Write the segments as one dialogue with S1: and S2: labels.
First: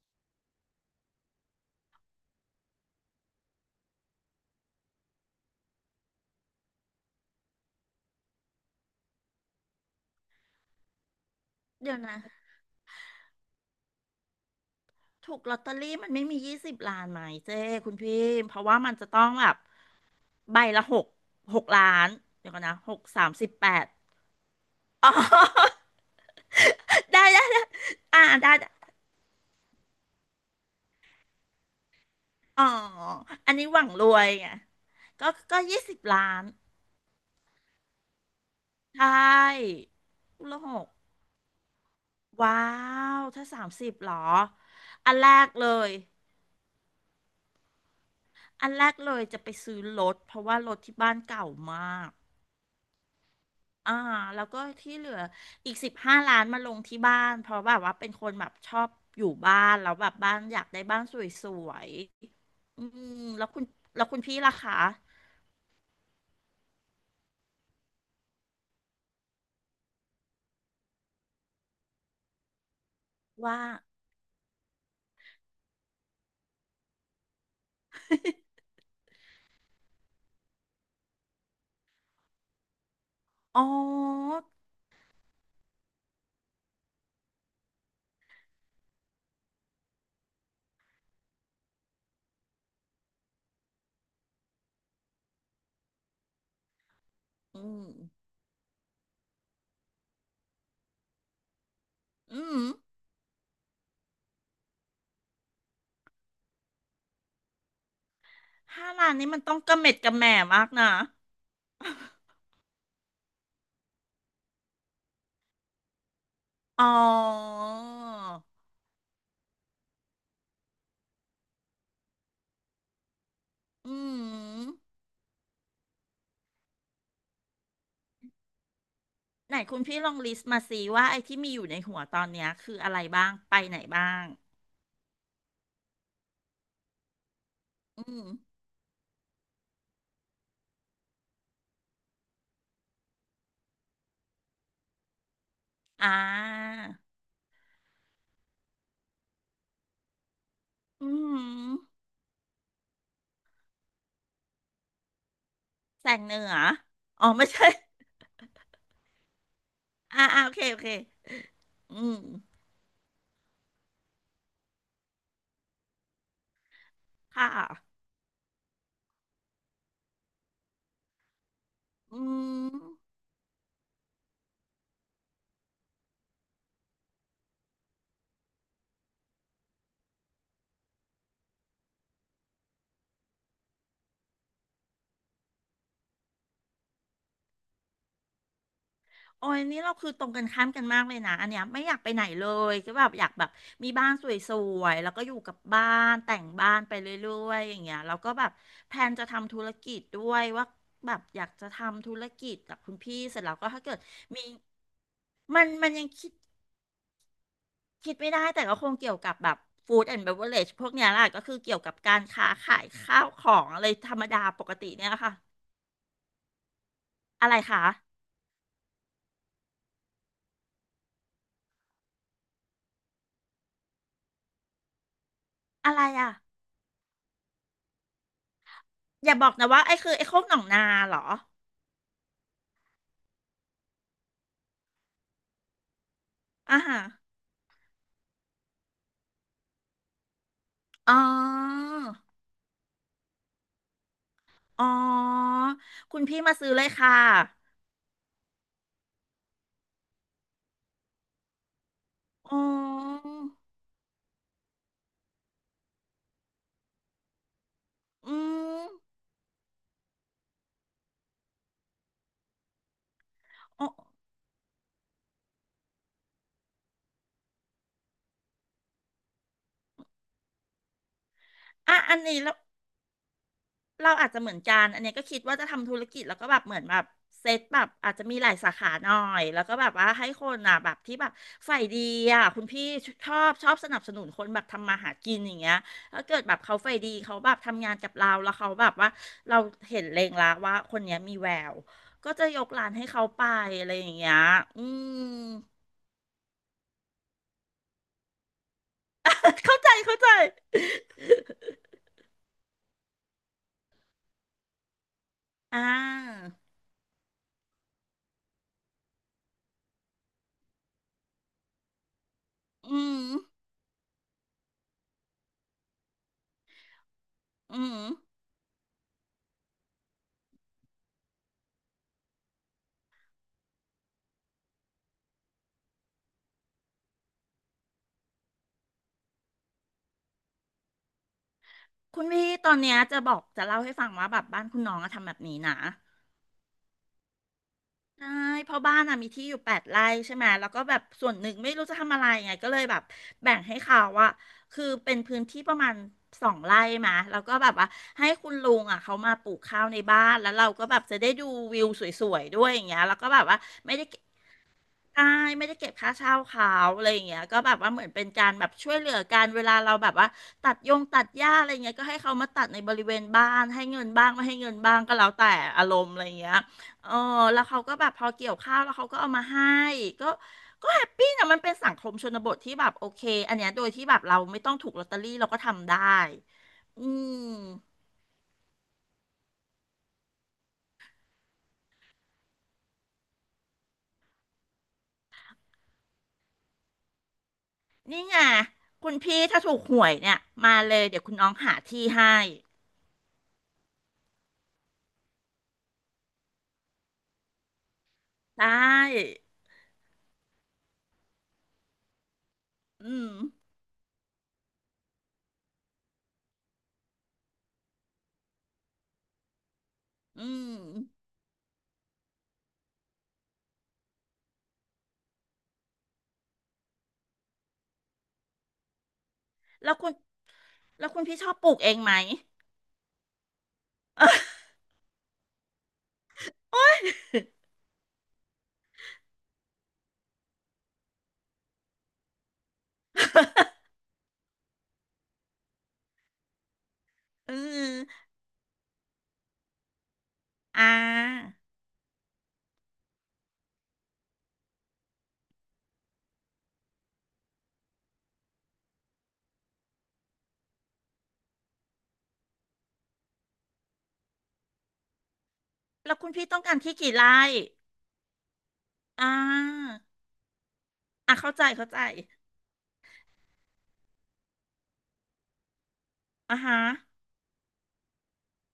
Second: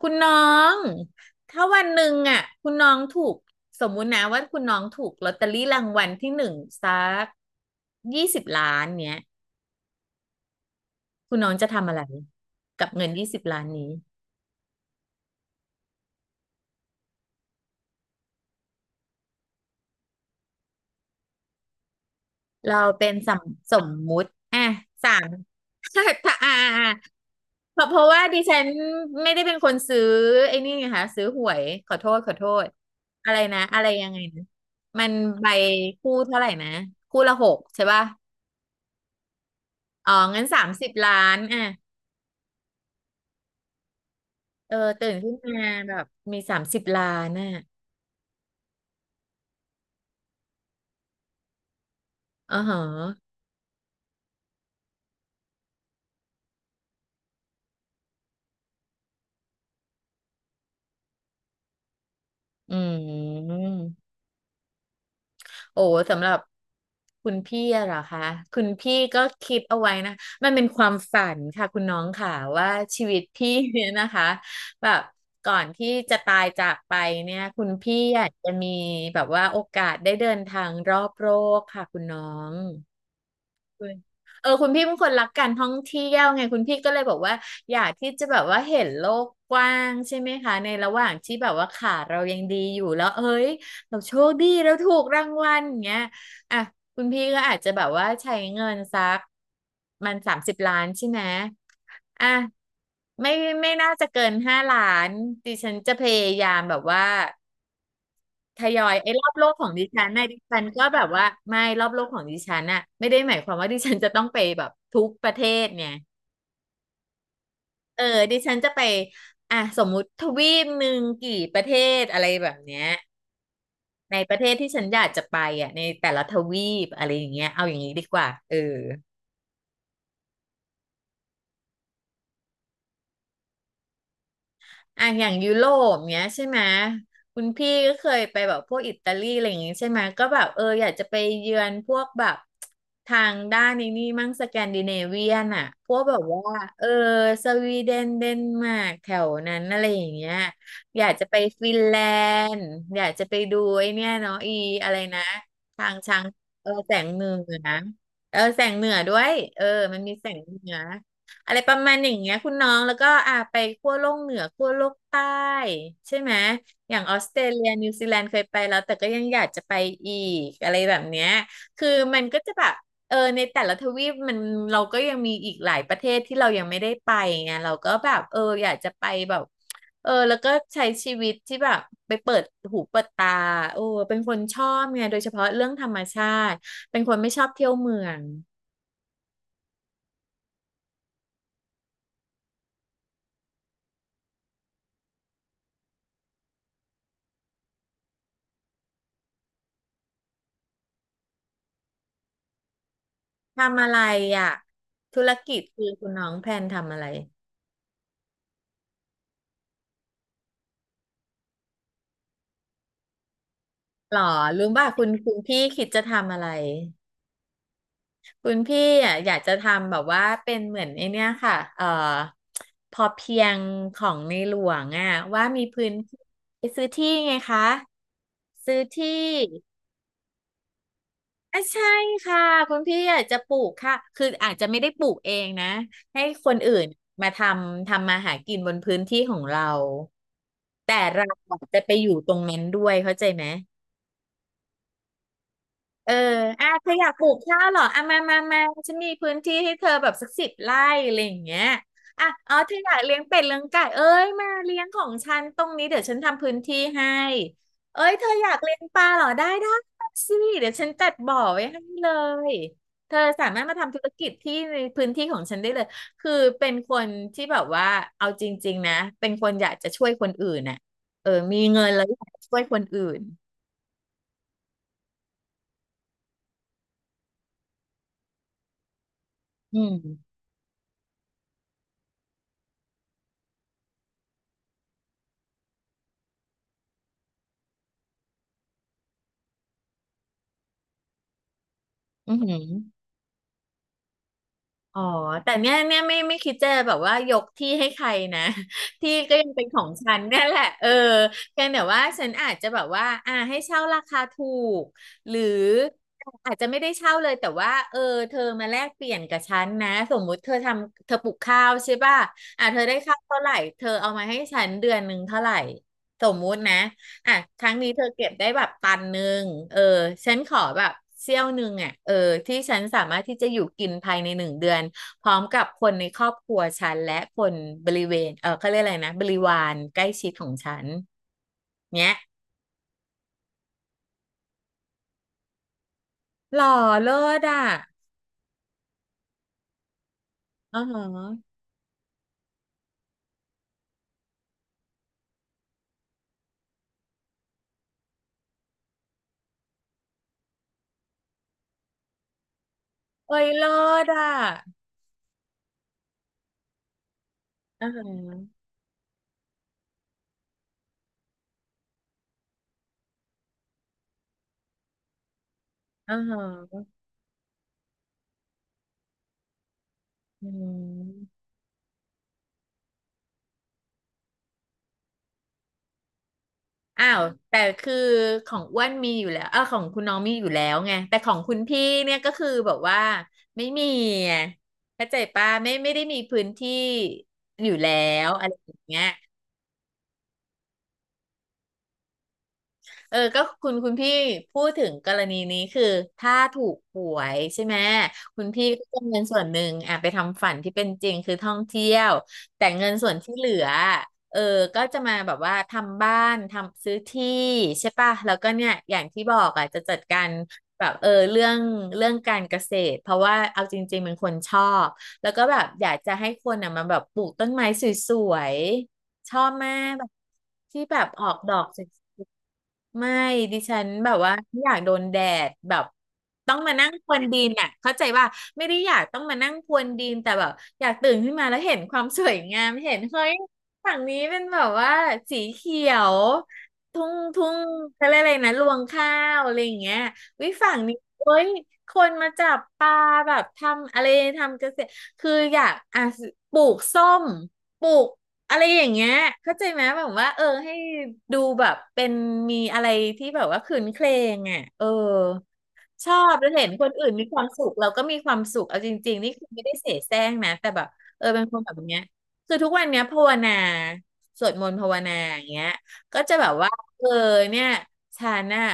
S1: คุณน้องถ้าวันหนึ่งอ่ะคุณน้องถูกสมมุตินะว่าคุณน้องถูกลอตเตอรี่รางวัลที่หนึ่งสักยี่สิบล้านเนี้ยคุณน้องจะทำ
S2: เดี๋
S1: อะ
S2: ยว
S1: ไร
S2: นะ
S1: กับเงินยี่สิบล้านนี้
S2: ถูกลอตเตอรี่มันไม่มี20 ล้านไหมเจ้คุณพี่เพราะว่ามันจะต้องแบบใบละหก6 ล้านเดี๋ยวก่อนนะ
S1: เรา
S2: หก
S1: เป็น
S2: สา
S1: ส
S2: ม
S1: ม
S2: สิบแป
S1: ส
S2: ด
S1: มมุติอ่ะ
S2: อ๋
S1: สาม
S2: อ
S1: ถ้าอ่า
S2: ได้ได้ได้
S1: เพราะว่า
S2: อ่า
S1: ดิ
S2: ได้
S1: ฉัน
S2: ได้
S1: ไม่ได้เป็นคนซื้อไอ้นี่ไงคะซื้อหวยขอโทษขอโท
S2: อ๋อ
S1: ษอะไร
S2: อัน
S1: นะ
S2: นี้ห
S1: อะ
S2: วั
S1: ไร
S2: งร
S1: ยัง
S2: ว
S1: ไง
S2: ย
S1: นะ
S2: ไง
S1: มัน
S2: ก็
S1: ใบ
S2: ก็ยี่สิบ
S1: คู่
S2: ล้า
S1: เท่า
S2: น
S1: ไหร่นะคู่ละหกใช่ป่ะ
S2: ใช่
S1: อ๋องั้
S2: คู่
S1: นสา
S2: ละห
S1: มสิ
S2: ก
S1: บล้านอ่ะ
S2: ว้าวถ้าสามสิบหรอ
S1: เออตื่
S2: อั
S1: น
S2: นแร
S1: ขึ้น
S2: กเล
S1: มา
S2: ย
S1: แบบมีสามสิบล้านอ่ะ
S2: อันแรกเลยจะไปซื้อรถเพราะว่ารถที่บ้านเก่ามาก
S1: อ๋อเหรอ
S2: อ่าแล้วก็ที่เหลืออีก15 ล้านมาลงที่บ้านเพราะแบบว่าเป็นคนแบบชอบอยู่บ้านแล้วแบบบ้านอยากได้บ้านสวย
S1: อื
S2: ๆอืมแล้วคุณแล้ว
S1: ม
S2: คุณพี่ล่ะคะ
S1: โอ้สำหรับคุณพี่อะเหรอคะ คุณพี่ก็คิดเอาไว้นะ มันเป็นความฝันค่ะคุณน้องค่ะว่าชีวิตพี่
S2: ว่า
S1: เนี่ยนะคะแบบก่อนที่จะตายจากไปเนี่ยคุณพี่อยากจะมีแบบว่าโอกาสได้เดินทางรอบโลกค่ะคุณน้อง
S2: อ๋อ
S1: คุณเออคุณพี่เป็นคนรักการท่องเที่ยวไงคุณพี่ก็เลยบอกว่าอยากที่จะแบบว่าเห็นโลกกว้างใช่ไหมคะในระหว่างที่แบบว่าขาเรายังดีอยู่แล้วเอ้ยเราโชคดีเราถูกรางวัลอย่างเงี้ยอ่ะคุณพี่ก็อาจ
S2: อื
S1: จะแบ
S2: ม
S1: บว่าใช้เงินสักมันสามสิบล้านใช่ไหมอ่ะ
S2: อืม
S1: ไม่น่าจะเกิน5 ล้านดิฉันจะพยายามแบบว่า ทย
S2: ห้า
S1: อย
S2: ล้า
S1: ไอ้
S2: น
S1: ร
S2: นี้
S1: อบ
S2: มัน
S1: โล
S2: ต้
S1: ก
S2: อง
S1: ขอ
S2: ก
S1: ง
S2: ระ
S1: ดิ
S2: เม็ด
S1: ฉั
S2: ก
S1: น
S2: ระแห
S1: นะ
S2: ม่
S1: ดิฉั
S2: มา
S1: น
S2: ก
S1: ก็
S2: นะ
S1: แบบว่าไม่รอบโลกของดิ ฉันน่ะไม่ได้หมายความว่าดิฉันจะต้องไปแบบทุกประเทศเนี่ย
S2: อ๋อ
S1: เออดิฉันจะไปอ่ะสมมุติทวีปหนึ่งกี่ประเทศอะไรแบบเนี้ย
S2: อื
S1: ในประเทศที่ฉั
S2: ม
S1: นอยากจะไปอ่ะในแต่ละทวีปอะไรอย่างเงี้ยเอาอย่างนี้ดีกว่าเออ
S2: ไหนคุณพี่ลองลิสต์มาสิว่าไอ้ที่มีอยู่ในหัวตอนเนี้ยคืออะไรบ้างไปไหนบ้าง
S1: อ่ะอย่างยุโรปเนี้ยใช่ไหมคุณพี่ก็
S2: อื
S1: เคย
S2: ม
S1: ไปแบบพวกอิตาลีอะไรอย่างงี้ใช่ไหมก็แบบเอออยากจะไปเยือนพวกแบบทางด้านนี้นี่มั่งสแกนดิเนเวียนอ่ะพวก
S2: อ่
S1: แบบว่าเออ
S2: า
S1: สวีเดนเดนมาร์กแถวนั้นอะไรอย่างเงี้ยอ
S2: อื
S1: ยากจะไป
S2: ม
S1: ฟินแลนด์อยากจะไปดูไอ้เนี่ยเนาะอีอะไรนะทาง
S2: แส
S1: ช้า
S2: ง
S1: ง
S2: เหนือ
S1: เออแสงเห
S2: อ๋
S1: นื
S2: อ
S1: อ
S2: ไม่ใช่
S1: นะเออแสงเหนือด้วยเออมันมี
S2: อ่า
S1: แสง
S2: อ่าโอ
S1: เห
S2: เค
S1: นือ
S2: โอเค
S1: อะไรประมา
S2: อื
S1: ณอย่า
S2: ม
S1: งเงี้ยคุณน้องแล้วก็อ่าไปขั้วโลกเหนือขั้วโลกใต้ใช่ไหมอย่างออสเตร
S2: ค่ะ
S1: เลียนิวซีแลนด์เคยไปแล้วแต่ก็ยังอยากจะไปอีกอะไรแบบเนี้ยคือ
S2: อื
S1: มันก็จะแบบเอ
S2: ม
S1: อในแต่ละทวีปมันเราก็ยังมีอีกหลายประเทศที่เรายังไม่ได้ไปไงเราก็แบบเอออยากจะไปแบบเออแล้วก็ใช้ชีวิตที่แบบไปเปิดหูเปิดตาโอ้เป็นคนชอบไงโดยเฉพาะเรื่องธรรมชาติเป็นคนไม่ชอบเที่ยวเมือง
S2: โอ้ยนี่เราคือตรงกันข้ามกันมากเลยนะ อันเนี้ยไม่อยากไปไหนเลยก็แบบอยากแบบมีบ้านสวยๆแล้วก็อยู่กับบ้านแต่งบ้านไปเรื่อยๆอย่างเงี้ยแล้วก็แบบแพลนจะทำธุรกิจด้วยว่าแบบอยากจะทำธุรกิจกับคุณพี่เสร็จแล้วก็ถ้า
S1: ทำอะ
S2: เกิ
S1: ไร
S2: ดมี
S1: อ่ะธุรกิจ
S2: มัน
S1: คือ
S2: มันยั
S1: คุ
S2: ง
S1: ณน้อ
S2: คิด
S1: งแพลนทำอะไร
S2: คิดไม่ได้แต่ก็คงเกี่ยวกับแบบฟู้ดแอนด์เบเวอเรจพวกเนี้ยแหละก็คือเกี่ยวกับการค้าขายข้าวของอะไรธร
S1: หรอ
S2: รมดาป
S1: รู้
S2: ก
S1: ป่ะ
S2: ติ
S1: คุ
S2: เนี่ย
S1: ณ
S2: แหละ
S1: คุ
S2: ค่ะ
S1: ณพี่คิดจะทำอะไร
S2: อะไรคะ
S1: คุณพี่อ่ะอยากจะทำแบบว่าเป็นเหมือนไอเนี้ยค่ะพอเพียงของในหลวงอ่ะว่ามีพื้
S2: อะ
S1: น
S2: ไร
S1: ที่
S2: อ่ะ
S1: ไปซื้อที่ไงคะซื้อที่
S2: อย่าบอกนะว่าไอ้คือไอ้โคกหนองนาเหรอ
S1: อ่ะใช่ค่ะคุณพี่อยากจะปลูกค่ะคืออาจจะไม่ได้ปลูกเองนะให้คนอื่
S2: อ่า
S1: น
S2: ฮะ
S1: มาทำมาหากินบนพื้นที่ของเรา
S2: อ๋
S1: จะ
S2: อ
S1: ไปอยู่ตรงนั้นด้วยเข้าใจไหม
S2: อ๋อ
S1: เออ
S2: คุณพี่มา
S1: อ่ะ
S2: ซื้อเล
S1: เธ
S2: ย
S1: ออยา
S2: ค่ะ
S1: กปลูกข้าวเหรออ่ะมามามาฉันมีพื้นที่ให้เธอแบบสัก10 ไร่อะไรอย่างเงี้ยอ่ะอ๋อ
S2: อ๋อ
S1: เธออยากเลี้ยงเป็ดเลี้ยงไก่เอ้ยมาเลี้ยงของฉันตรงนี้เดี๋ยวฉันทำพื้นที่ให้เอ้ยเธอ
S2: อื
S1: อยากเลี้ยง
S2: ม
S1: ปลาเหรอได้ได้มาสิเดี๋ยวฉันจัดบ่อไว้ให้เลยเธอสามารถมา
S2: อ๋อ
S1: ทำธุรกิจที่ในพื้นที่ของฉันได้เลยคือเป็นคนที่แบบว่าเอาจริงๆนะเป็นคนอยากจะช่วยคนอื่นน่ะเออมีเงิน
S2: อ่ะ
S1: แล้ว
S2: อั
S1: อ
S2: น
S1: ยาก
S2: นี้แล้
S1: ช่
S2: ว
S1: วยคนอื่น
S2: เราอาจจะเหมือนกันอันเนี้ยก็คิดว่าจะทำธุรกิจแล้วก็แบบเหมือนแบบเซตแบบอาจจะมีหลายสาขาหน่อยแล้วก็
S1: อื
S2: แบบว่าให้
S1: ม
S2: คนอ่ะแบบที่แบบฝ่ายดีอ่ะคุณพี่ชอบสนับสนุนคนแบบทำมาหากินอย่างเงี้ยถ้าเกิดแบบเขาฝ่ายดีเขาแบบทำงานกับเราแล้วเขาแบบว่าเราเห็นเลงละว่าคนเนี้ยมีแววก็
S1: อือ
S2: จะ
S1: หือ
S2: ยกร้านให้เขาไปอะไรอย่างเงี้ยอื
S1: อ๋อ
S2: ม
S1: แต่เนี้ยเนี่ยไม่คิดจะแบบว่ายกที่ให้ใครนะ ที่ก็ยังเป็ นข
S2: เข้า
S1: อง
S2: ใจ
S1: ฉั
S2: เข้า
S1: น
S2: ใจ
S1: เนี่ยแหละเออเพียง แต่ว่าฉันอาจจะแบบว่าอ่าให้เช่าราคาถูกหรือ
S2: อ่า
S1: อาจจะไม่ได้เช่าเลยแต่ว่าเออเธอมาแลกเปลี่ยนกับฉันนะสมมุติเธอปลูกข้าวใช่ป่ะอ่าเธอได้
S2: อื
S1: ข้าว
S2: ม
S1: เท่าไหร่เธอเอามาให้ฉันเดือนหนึ่งเท่าไหร่สมมุตินะ อ่ะครั้ง
S2: อื
S1: นี้เธ
S2: ม
S1: อเก็บได้แบบตันหนึ่งเออ ฉันขอแบบเสี้ยวหนึ่งอ่ะเออที่ฉันสามารถที่จะอยู่กินภายในหนึ่งเดือน พร้อมกับคนในครอบครัวฉันและคนบริเวณเออเขาเรียกอะไรนะ บริวารใกล้ชิดของฉัน เนี้ย
S2: คุณพี่ตอนเนี้ยจะบอกจะเล่าให้ฟังว่าแบบบ้านคุณน้องอะทำแบบนี้นะ
S1: หล่อเลิศอ่ะ
S2: ใช่เพราะบ้านอะมีที่อยู่8 ไร่ใช่ไหมแล้ว
S1: อ๋
S2: ก็
S1: อ
S2: แบบ
S1: ฮะ
S2: ส่วนหนึ่งไม่รู้จะทำอะไรไงก็เลยแบบแบ่งให้เขาว่าคือเป็นพื้นที่ประมาณ2 ไร่มาแล้วก็แบบว่าให้คุณลุงอะเขามาปลูกข้าวในบ้านแล้วเราก็แบบจะได้ดูวิวสวยๆด้วยอย่างเงี้ยแล้วก็
S1: เอ้
S2: แบบ
S1: ย
S2: ว่า
S1: เลิ
S2: ไม่ได้
S1: ศอ่ะ
S2: ใช่ไม่ได้เก็บค่าเช่าเขาอะไรอย่างเงี้ยก็แบบ
S1: อ๋อ
S2: ว่า
S1: ฮ
S2: เหมือนเป็นการแบ
S1: ะ
S2: บช่วยเหลือกันเวลาเราแบบว่าตัดยงตัดหญ้าอะไรเงี้ยก็ให้เขามาตัดในบริเวณบ้านให้เงินบ้างไม่ให้เงินบ้างก็แล้วแต่อารม
S1: อ
S2: ณ์
S1: อ๋อ
S2: อะไรเงี้ย
S1: ฮะ
S2: เออแล้วเขาก็แบบพอเกี่ยวข้าวแล้วเขาก็เอามาให้ก็
S1: ออื
S2: ก็แฮป
S1: ม
S2: ปี้นะมันเป็นสังคมชนบทที่แบบโอเคอันเนี้ยโดยที่แบบเราไม่ต้องถูกลอตเตอรี่เราก็ทำได้อื
S1: อ้าวแต่คื
S2: ม
S1: อของอ้วนมีอยู่แล้วของคุณน้องมีอยู่แล้วไง แต่ของคุณพี่เนี่ยก็คือแบบว่าไม่มีไงเข้าใจป่ะไม่ได้มีพื้นที่อยู่แล้
S2: นี่
S1: ว
S2: ไง
S1: อะไรอย่างเงี้ย
S2: คุณพี่ถ้าถูกหวยเนี่ยมาเลยเดี๋ยวคุณน้องหาที่ให้
S1: ก็คุณพี่พูดถึงกรณีนี้คือถ้าถูกหวยใช่ไหมคุณพี่
S2: ได้
S1: ก็จะเอาเงินส่วนหนึ่งอ่ะไปทำฝันที่เป็นจริงคือท่องเที่ยวแต่เงิน
S2: อื
S1: ส่วนที่
S2: ม
S1: เหลือเออก็จะมาแบบว่าทำบ้านทำซื้อที่ใช่ป่ะแล้วก็เนี่ยอย่างที่บอกอ่ะจะจัดการ
S2: อืม
S1: แบบเรื่องการเกษตรเพราะว่าเอาจริงๆเป็นคนชอบแล้วก็แบบอยากจะให้คนอ่ะมาแบบปลูกต้นไม้สวย ชอบแม่
S2: แล้ว
S1: แบ
S2: คุ
S1: บ
S2: ณ
S1: ที่แบ
S2: แล้
S1: บ
S2: วคุ
S1: อ
S2: ณ
S1: อ
S2: พี่
S1: ก
S2: ช
S1: ด
S2: อบ
S1: อ
S2: ป
S1: ก
S2: ลูก
S1: สวย
S2: เองไหม
S1: ๆไม่ดิฉันแบบว่าไม่อยา กโดนแดดแบบต้องมานั่งพรวนดินอ่ะเข้าใจว่าไม่ได้อยากต้องมานั่งพรวนดินแต่แบบอยากตื่นขึ้นมาแล้วเห็นความสวยงามเห็นเฮ้ยฝั่งนี้เป็นแบบว่าสีเขียวทุ่งทุ่
S2: เอ
S1: งเขาเรียก
S2: อ
S1: อะไรนะรวงข้าวอะไรอย่างเงี้ยวิฝั่ง
S2: อ่
S1: นี้โอ้ย
S2: า
S1: คนมาจับปลาแบบทำอะไรทำเกษตรคืออยากอ่ะปลูกส้มปลูก อะไรอย่างเงี้ยเข้าใจไหมแบบว่าให้ดูแบบเป็นมีอะไรที่แบบว่าคืนเครงอ่ะช
S2: แล้
S1: อ
S2: วคุณ
S1: บ
S2: พี่
S1: แล้ว
S2: ต้อง
S1: เห็น
S2: การ
S1: คน
S2: ที่
S1: อื่
S2: กี่
S1: นมี
S2: ไร่
S1: ความสุขเราก็มีความสุขเอาจริงๆ
S2: อ่
S1: นี่คือไม่ได้เส
S2: า
S1: แสร้งนะแต่แบบ
S2: อ่ะ
S1: เป็น
S2: เข้า
S1: คน
S2: ใจ
S1: แบบ
S2: เข้าใจ
S1: เนี้ยคือทุกวันเนี้ยภาวนาสวดมนต์ภาวนาอย่างเงี้ยก็จะแบบ
S2: อ่า
S1: ว่า
S2: ฮะ
S1: เออเนี่ยฉันน่ะ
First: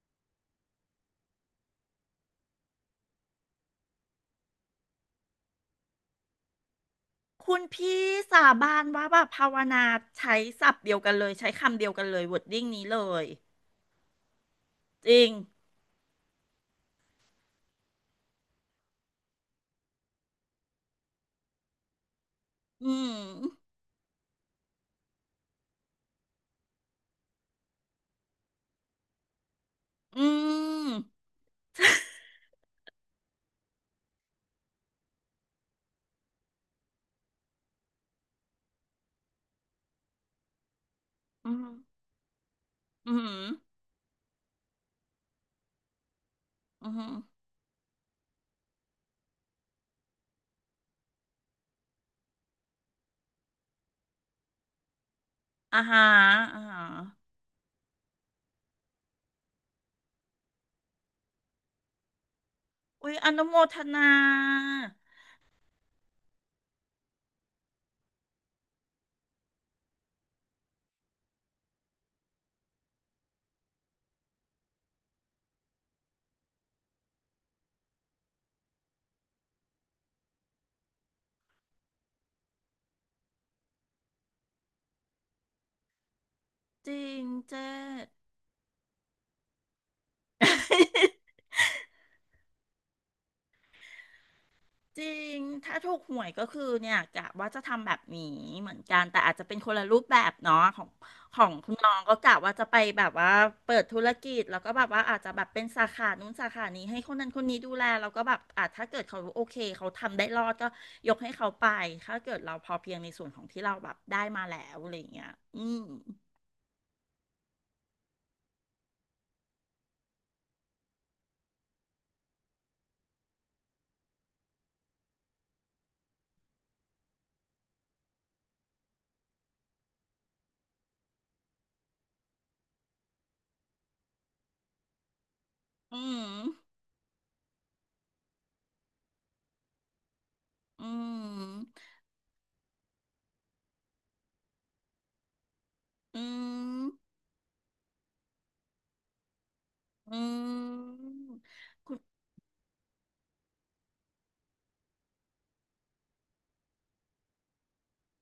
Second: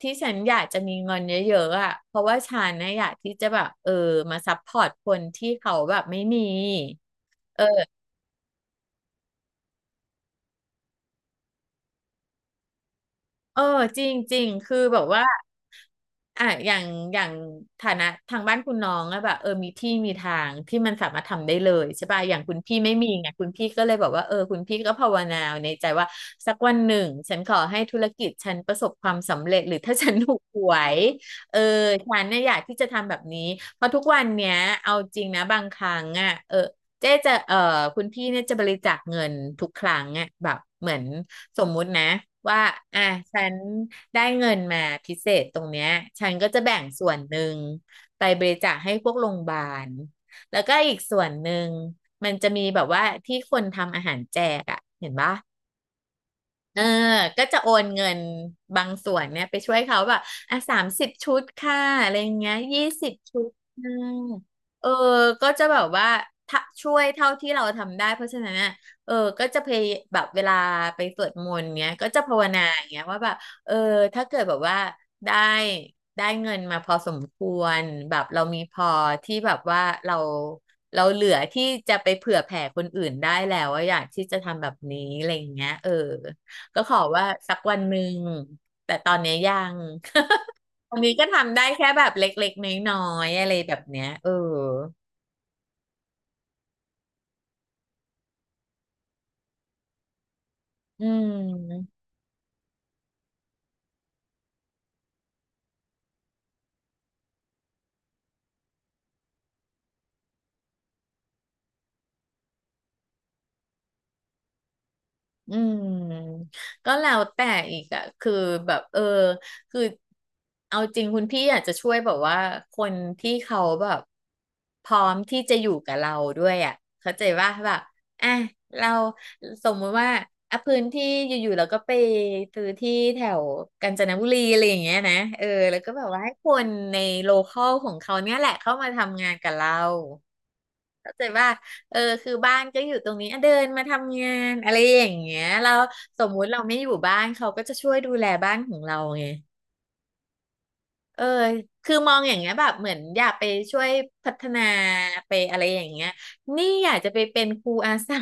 S1: ที่ฉันอยากจะมีเงินเยอะๆอ่ะเพราะว่าฉันน่ะอยากที่จะแบบมาซัพพอร์ตคนที่เขาแบบไม่มี
S2: คุณพี่สาบานว่าแบบภาวนาใช้ศัพท์เดียวกันเลยใช้คำเดียวกันเลยวอร์ดดิ้งนี้เลย
S1: เออจริงจริงคือแบบ
S2: จริ
S1: ว่า
S2: ง
S1: อ่ะอย่างฐานะทางบ้านคุณน้องอะแบบมีที่มีทางที่มันสามารถทำได้เลยใช่ป่ะอย่างคุณพี่
S2: อื
S1: ไม่มี
S2: ม
S1: ไงคุณพี่ก็เลยบอกว่าคุณพี่ก็ภาวนาในใจว่าสักวันหนึ่งฉันขอให้ธุรกิจฉันประสบความสำเร็จหรือถ้าฉัน
S2: อื
S1: ถูกหว
S2: ม
S1: ยเออฉันเนี่ยอยากที่จะทำแบบนี้เพราะทุกวันเนี้ยเอาจริงนะบางครั้งอะเจ๊จะคุณพี่เนี่ยจะบริจาคเงินทุกครั้งอ่ะแบบเหมือน
S2: อื
S1: ส
S2: ม
S1: มมุตินะว่าอ่ะ
S2: อืม
S1: ฉันได้เงินมาพิเศษตรงเนี้ยฉันก็จะแบ่ง
S2: อื
S1: ส่วนห
S2: ม
S1: นึ่งไปบริจาคให้พวกโรงพยาบาล แล้วก็อีกส่วนหนึ่งมันจะมีแบบว่าที่คนทำอาหารแจกอ่ะเห็นปะ
S2: อ่าฮะอ่า
S1: เอ
S2: ฮะ
S1: อก็จะโอนเงินบางส่วนเนี่ยไปช่วยเขาแบบอ่ะ30 ชุดค่ะอะไรอย่างเงี้ยยี่สิ
S2: อุ้
S1: บ
S2: ยอ
S1: ชุ
S2: นุ
S1: ด
S2: โมท
S1: ค่ะ
S2: นา
S1: เออก็จะแบบว่าถ้าช่วยเท่าที่เราทำได้เพราะฉะนั้นน่ะเออก็จะแบบเวลาไปสวดมนต์เนี้ยก็จะภาวนาอย่างเงี้ยว่าแบบเออถ้าเกิดแบบว่าได้ได้เงินมาพอสมควรแบบเรามีพอที่แบบว่าเราเหลือที่จะไปเผื่อแผ่คนอื่นได้แล้วว่าอะอยากที่จะทำแบบนี้อะไรอย่างเงี้ยก็
S2: จ
S1: ขอ
S2: ริง
S1: ว่าสัก
S2: เจ๊
S1: วันหนึ่งแต่ตอนเนี้ยยัง ตอนนี้ก็ทำได้แค่แบบเล็กๆน้อยๆอะไรแบบเนี้ย
S2: จริง ถ้าถูกหวยก็คือเนี่ยกะว่าจะทำแบบนี้เหมือนกัน แต่อาจจะเป็นคนละรูปแบบเนาะของ
S1: อื
S2: ของคุณน้อง
S1: ม
S2: ก็กะว่าจะไปแบบว่าเปิดธุรกิจแล้วก็แบบว่าอาจจะแบบเป็นสาขานู้นสาขานี้ให้คนนั้นคนนี้ดูแลแล้วก็แบบอาจถ้าเกิดเขาโอเคเขาทำได้รอดก็ยกให้เขาไปถ้าเกิดเราพอเพียงในส่วนของที่เราแบบได้มาแล้วอะไรอย่างเงี้ย
S1: อื
S2: อืม
S1: มก็แล้วแต่อีกอะคือแบบคือเอาจริงคุณพี่อาจจะช่วยแบบว่าคนที่เขาแบบพร้อมที่จะอยู่กับเราด้วยอะเข้าใจว่าแบบอ่ะเราสมมติว่าอ่ะพื้นที่อยู่ๆเราก็ไปซื้อที่แถวกาญจนบุรีอะไรอย่างเงี้ยนะแล้วก็
S2: อื
S1: แบบว่าให้
S2: ม
S1: คนในโลคอลของเขาเนี่ยแหละเข้ามาทำงานกับเรา
S2: อื
S1: เข้าใจว่า
S2: ม
S1: คือบ้านก็อยู่ตรงนี้อ่ะเดินมาทำงานอะไรอย่างเงี้ยเราส
S2: อื
S1: มมุติเราไม่
S2: ม
S1: อยู่บ้านเขาก็จะช่วยดูแลบ้านของเราไง
S2: อืม
S1: เออคื
S2: คุ
S1: อ
S2: ณ
S1: มองอย่างเงี้ยแบบเหมือนอยากไปช่วยพัฒนาไปอะไรอย่างเงี้ยนี่อยากจะไปเป็นครูอาสา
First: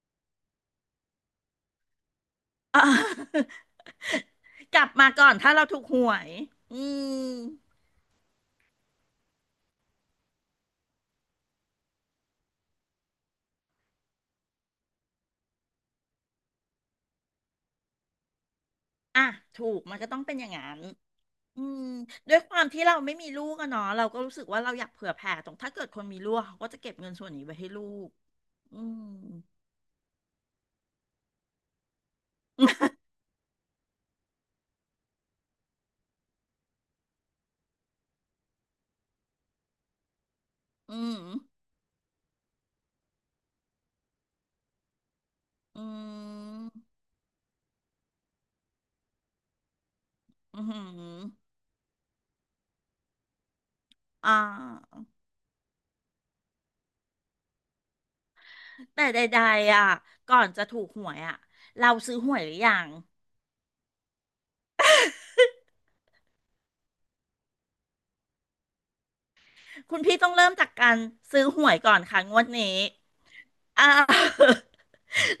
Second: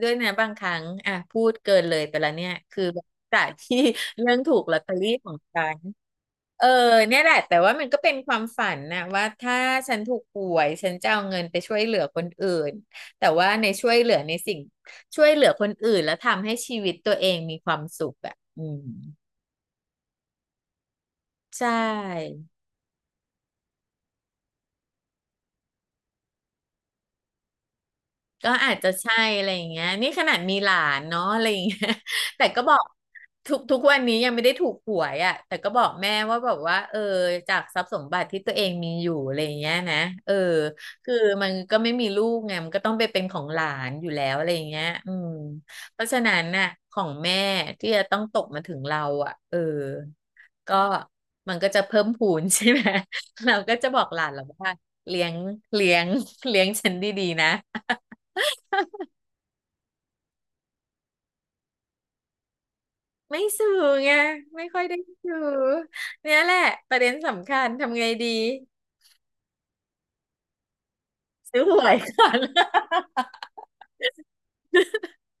S1: ด้วยนะบางครั้งอ่ะพูดเกินเลยไปแล้วเนี่ย
S2: อ่า
S1: คือ จากที่เรื่องถูกล
S2: ก
S1: อต
S2: ลั
S1: เต
S2: บ
S1: อ
S2: มา
S1: รี่ข
S2: ก่อ
S1: อ
S2: น
S1: ง
S2: ถ้า
S1: ฉั
S2: เราถู
S1: น
S2: กหวย
S1: เออ
S2: อื
S1: เนี่ยแห
S2: ม
S1: ละแต่ว่ามันก็เป็นความฝันนะว่าถ้าฉันถูกหวยฉันจะเอาเงินไปช่วยเหลือคนอื่น แต่ว่าในช่วยเหลือในสิ่งช่วยเหลือคนอื่นแล้วทำให้ชีวิตตัวเองมีความสุขอ่ะอืม
S2: อ่ะถูกมันก็ต้องเป็นอย่างนั้น อื
S1: ใช
S2: มด้
S1: ่
S2: วยความที่เราไม่มีลูกอะเนาะเราก็รู้สึกว่าเราอยากเผื่อแผ่ตรงถ้าเกิดคนมีลูกเขาก็จะเก็บเงินส่วนนี้ไว้ให้ลูก
S1: ก็อาจ
S2: อื
S1: จะ
S2: ม
S1: ใช่อะไรอย่างเงี้ยนี่ขนาดมีหลานเนาะอะไรอย่างเงี้ย แต่ก็บอกทุกวันนี้ยังไม่ได้ถูกหวยอ่ะแต่ก็บอกแม่ว่าแบบว่าจากทรัพย์สมบัติที่ตัวเองมีอยู่อะไรอย่างเงี้ยนะเออ
S2: อื
S1: คือ
S2: ม
S1: มันก็ไม่มีลูกไงมันก็ต้องไปเป็นของหลานอยู่แล้วอะไรอย่างเงี้ยอืม
S2: อื
S1: เพราะฉะนั้นน่ะ
S2: ม
S1: ของแม่ที่จะต้องตกมาถึงเราอ่ะ
S2: อืม
S1: ก็
S2: อ
S1: มันก็จะเพิ่มพูน ใช่ไหม เราก็จะบอกหลาน
S2: ่า
S1: เราว่าเลี้ยงเลี้ยงเลี้ยงฉันดีๆนะ
S2: แต่ใดๆอ่ะก่อนจะถูกหวยอ่ะเราซื้อหวยหรือยัง
S1: ไม่สื่อไงไม่ค่อยได้สื่อเนี่ยแหละประเด็นสำคัญทำไงดี
S2: คุณพี่ต้องเริ่มจากการซื้อห
S1: ซื้อ
S2: ว
S1: ห
S2: ย
S1: ว
S2: ก่อ
S1: ย
S2: นค่ะ
S1: ก่อ
S2: ง
S1: น
S2: วดนี้ อ่า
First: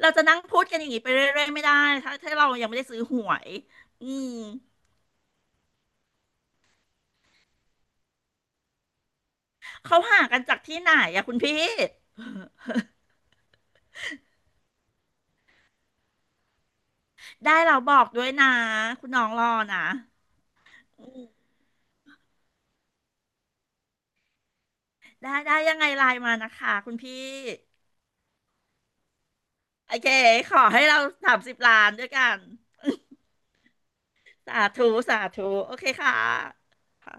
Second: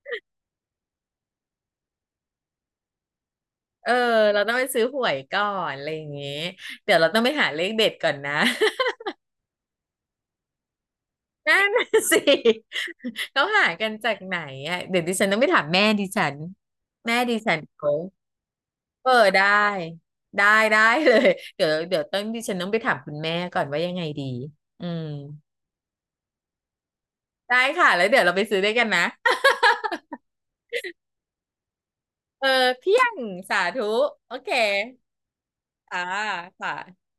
S2: เราจะนั่งพูดกันอย่างนี้ไปเรื่อยๆไม่ได้ ถ้าถ้าเรายังไม่ได้ซื้อหวย
S1: เออ
S2: อืม
S1: เราต้องไปซื้อหวยก่อนอะไรอย่างงี้เดี๋ยวเราต้องไปหาเลขเด็ดก่อนนะ
S2: เขาหากันจากที่ไหนอะคุณ พี่
S1: นั่นน่ะสิ เขาหากันจากไหนอ่ะเดี๋ยวดิฉันต้องไปถามแม่ดิฉันแม่ดิ
S2: ได้
S1: ฉัน
S2: เราบ
S1: เขา
S2: อกด้วยนะคุ
S1: เอ
S2: ณ
S1: อ
S2: น้องร
S1: ได้
S2: อนะ
S1: ได้ได้
S2: อื
S1: เลย
S2: ม
S1: เดี๋ยวต้องดิฉันต้องไปถามคุณแม่ก่อนว่ายังไงดีอืม
S2: ได้ได้ยังไงไลน์มานะคะคุณพี่
S1: ได้ค่ะแล้วเดี๋ยวเราไปซื้อด้วยกันนะ
S2: โอเคขอให้เรา30 ล้านด้วยกัน
S1: เออเพียงสาธุโอ เค
S2: สาธุสาธุ โอเค
S1: อ่า
S2: ค่ะ
S1: ค่ะ
S2: ค่ะ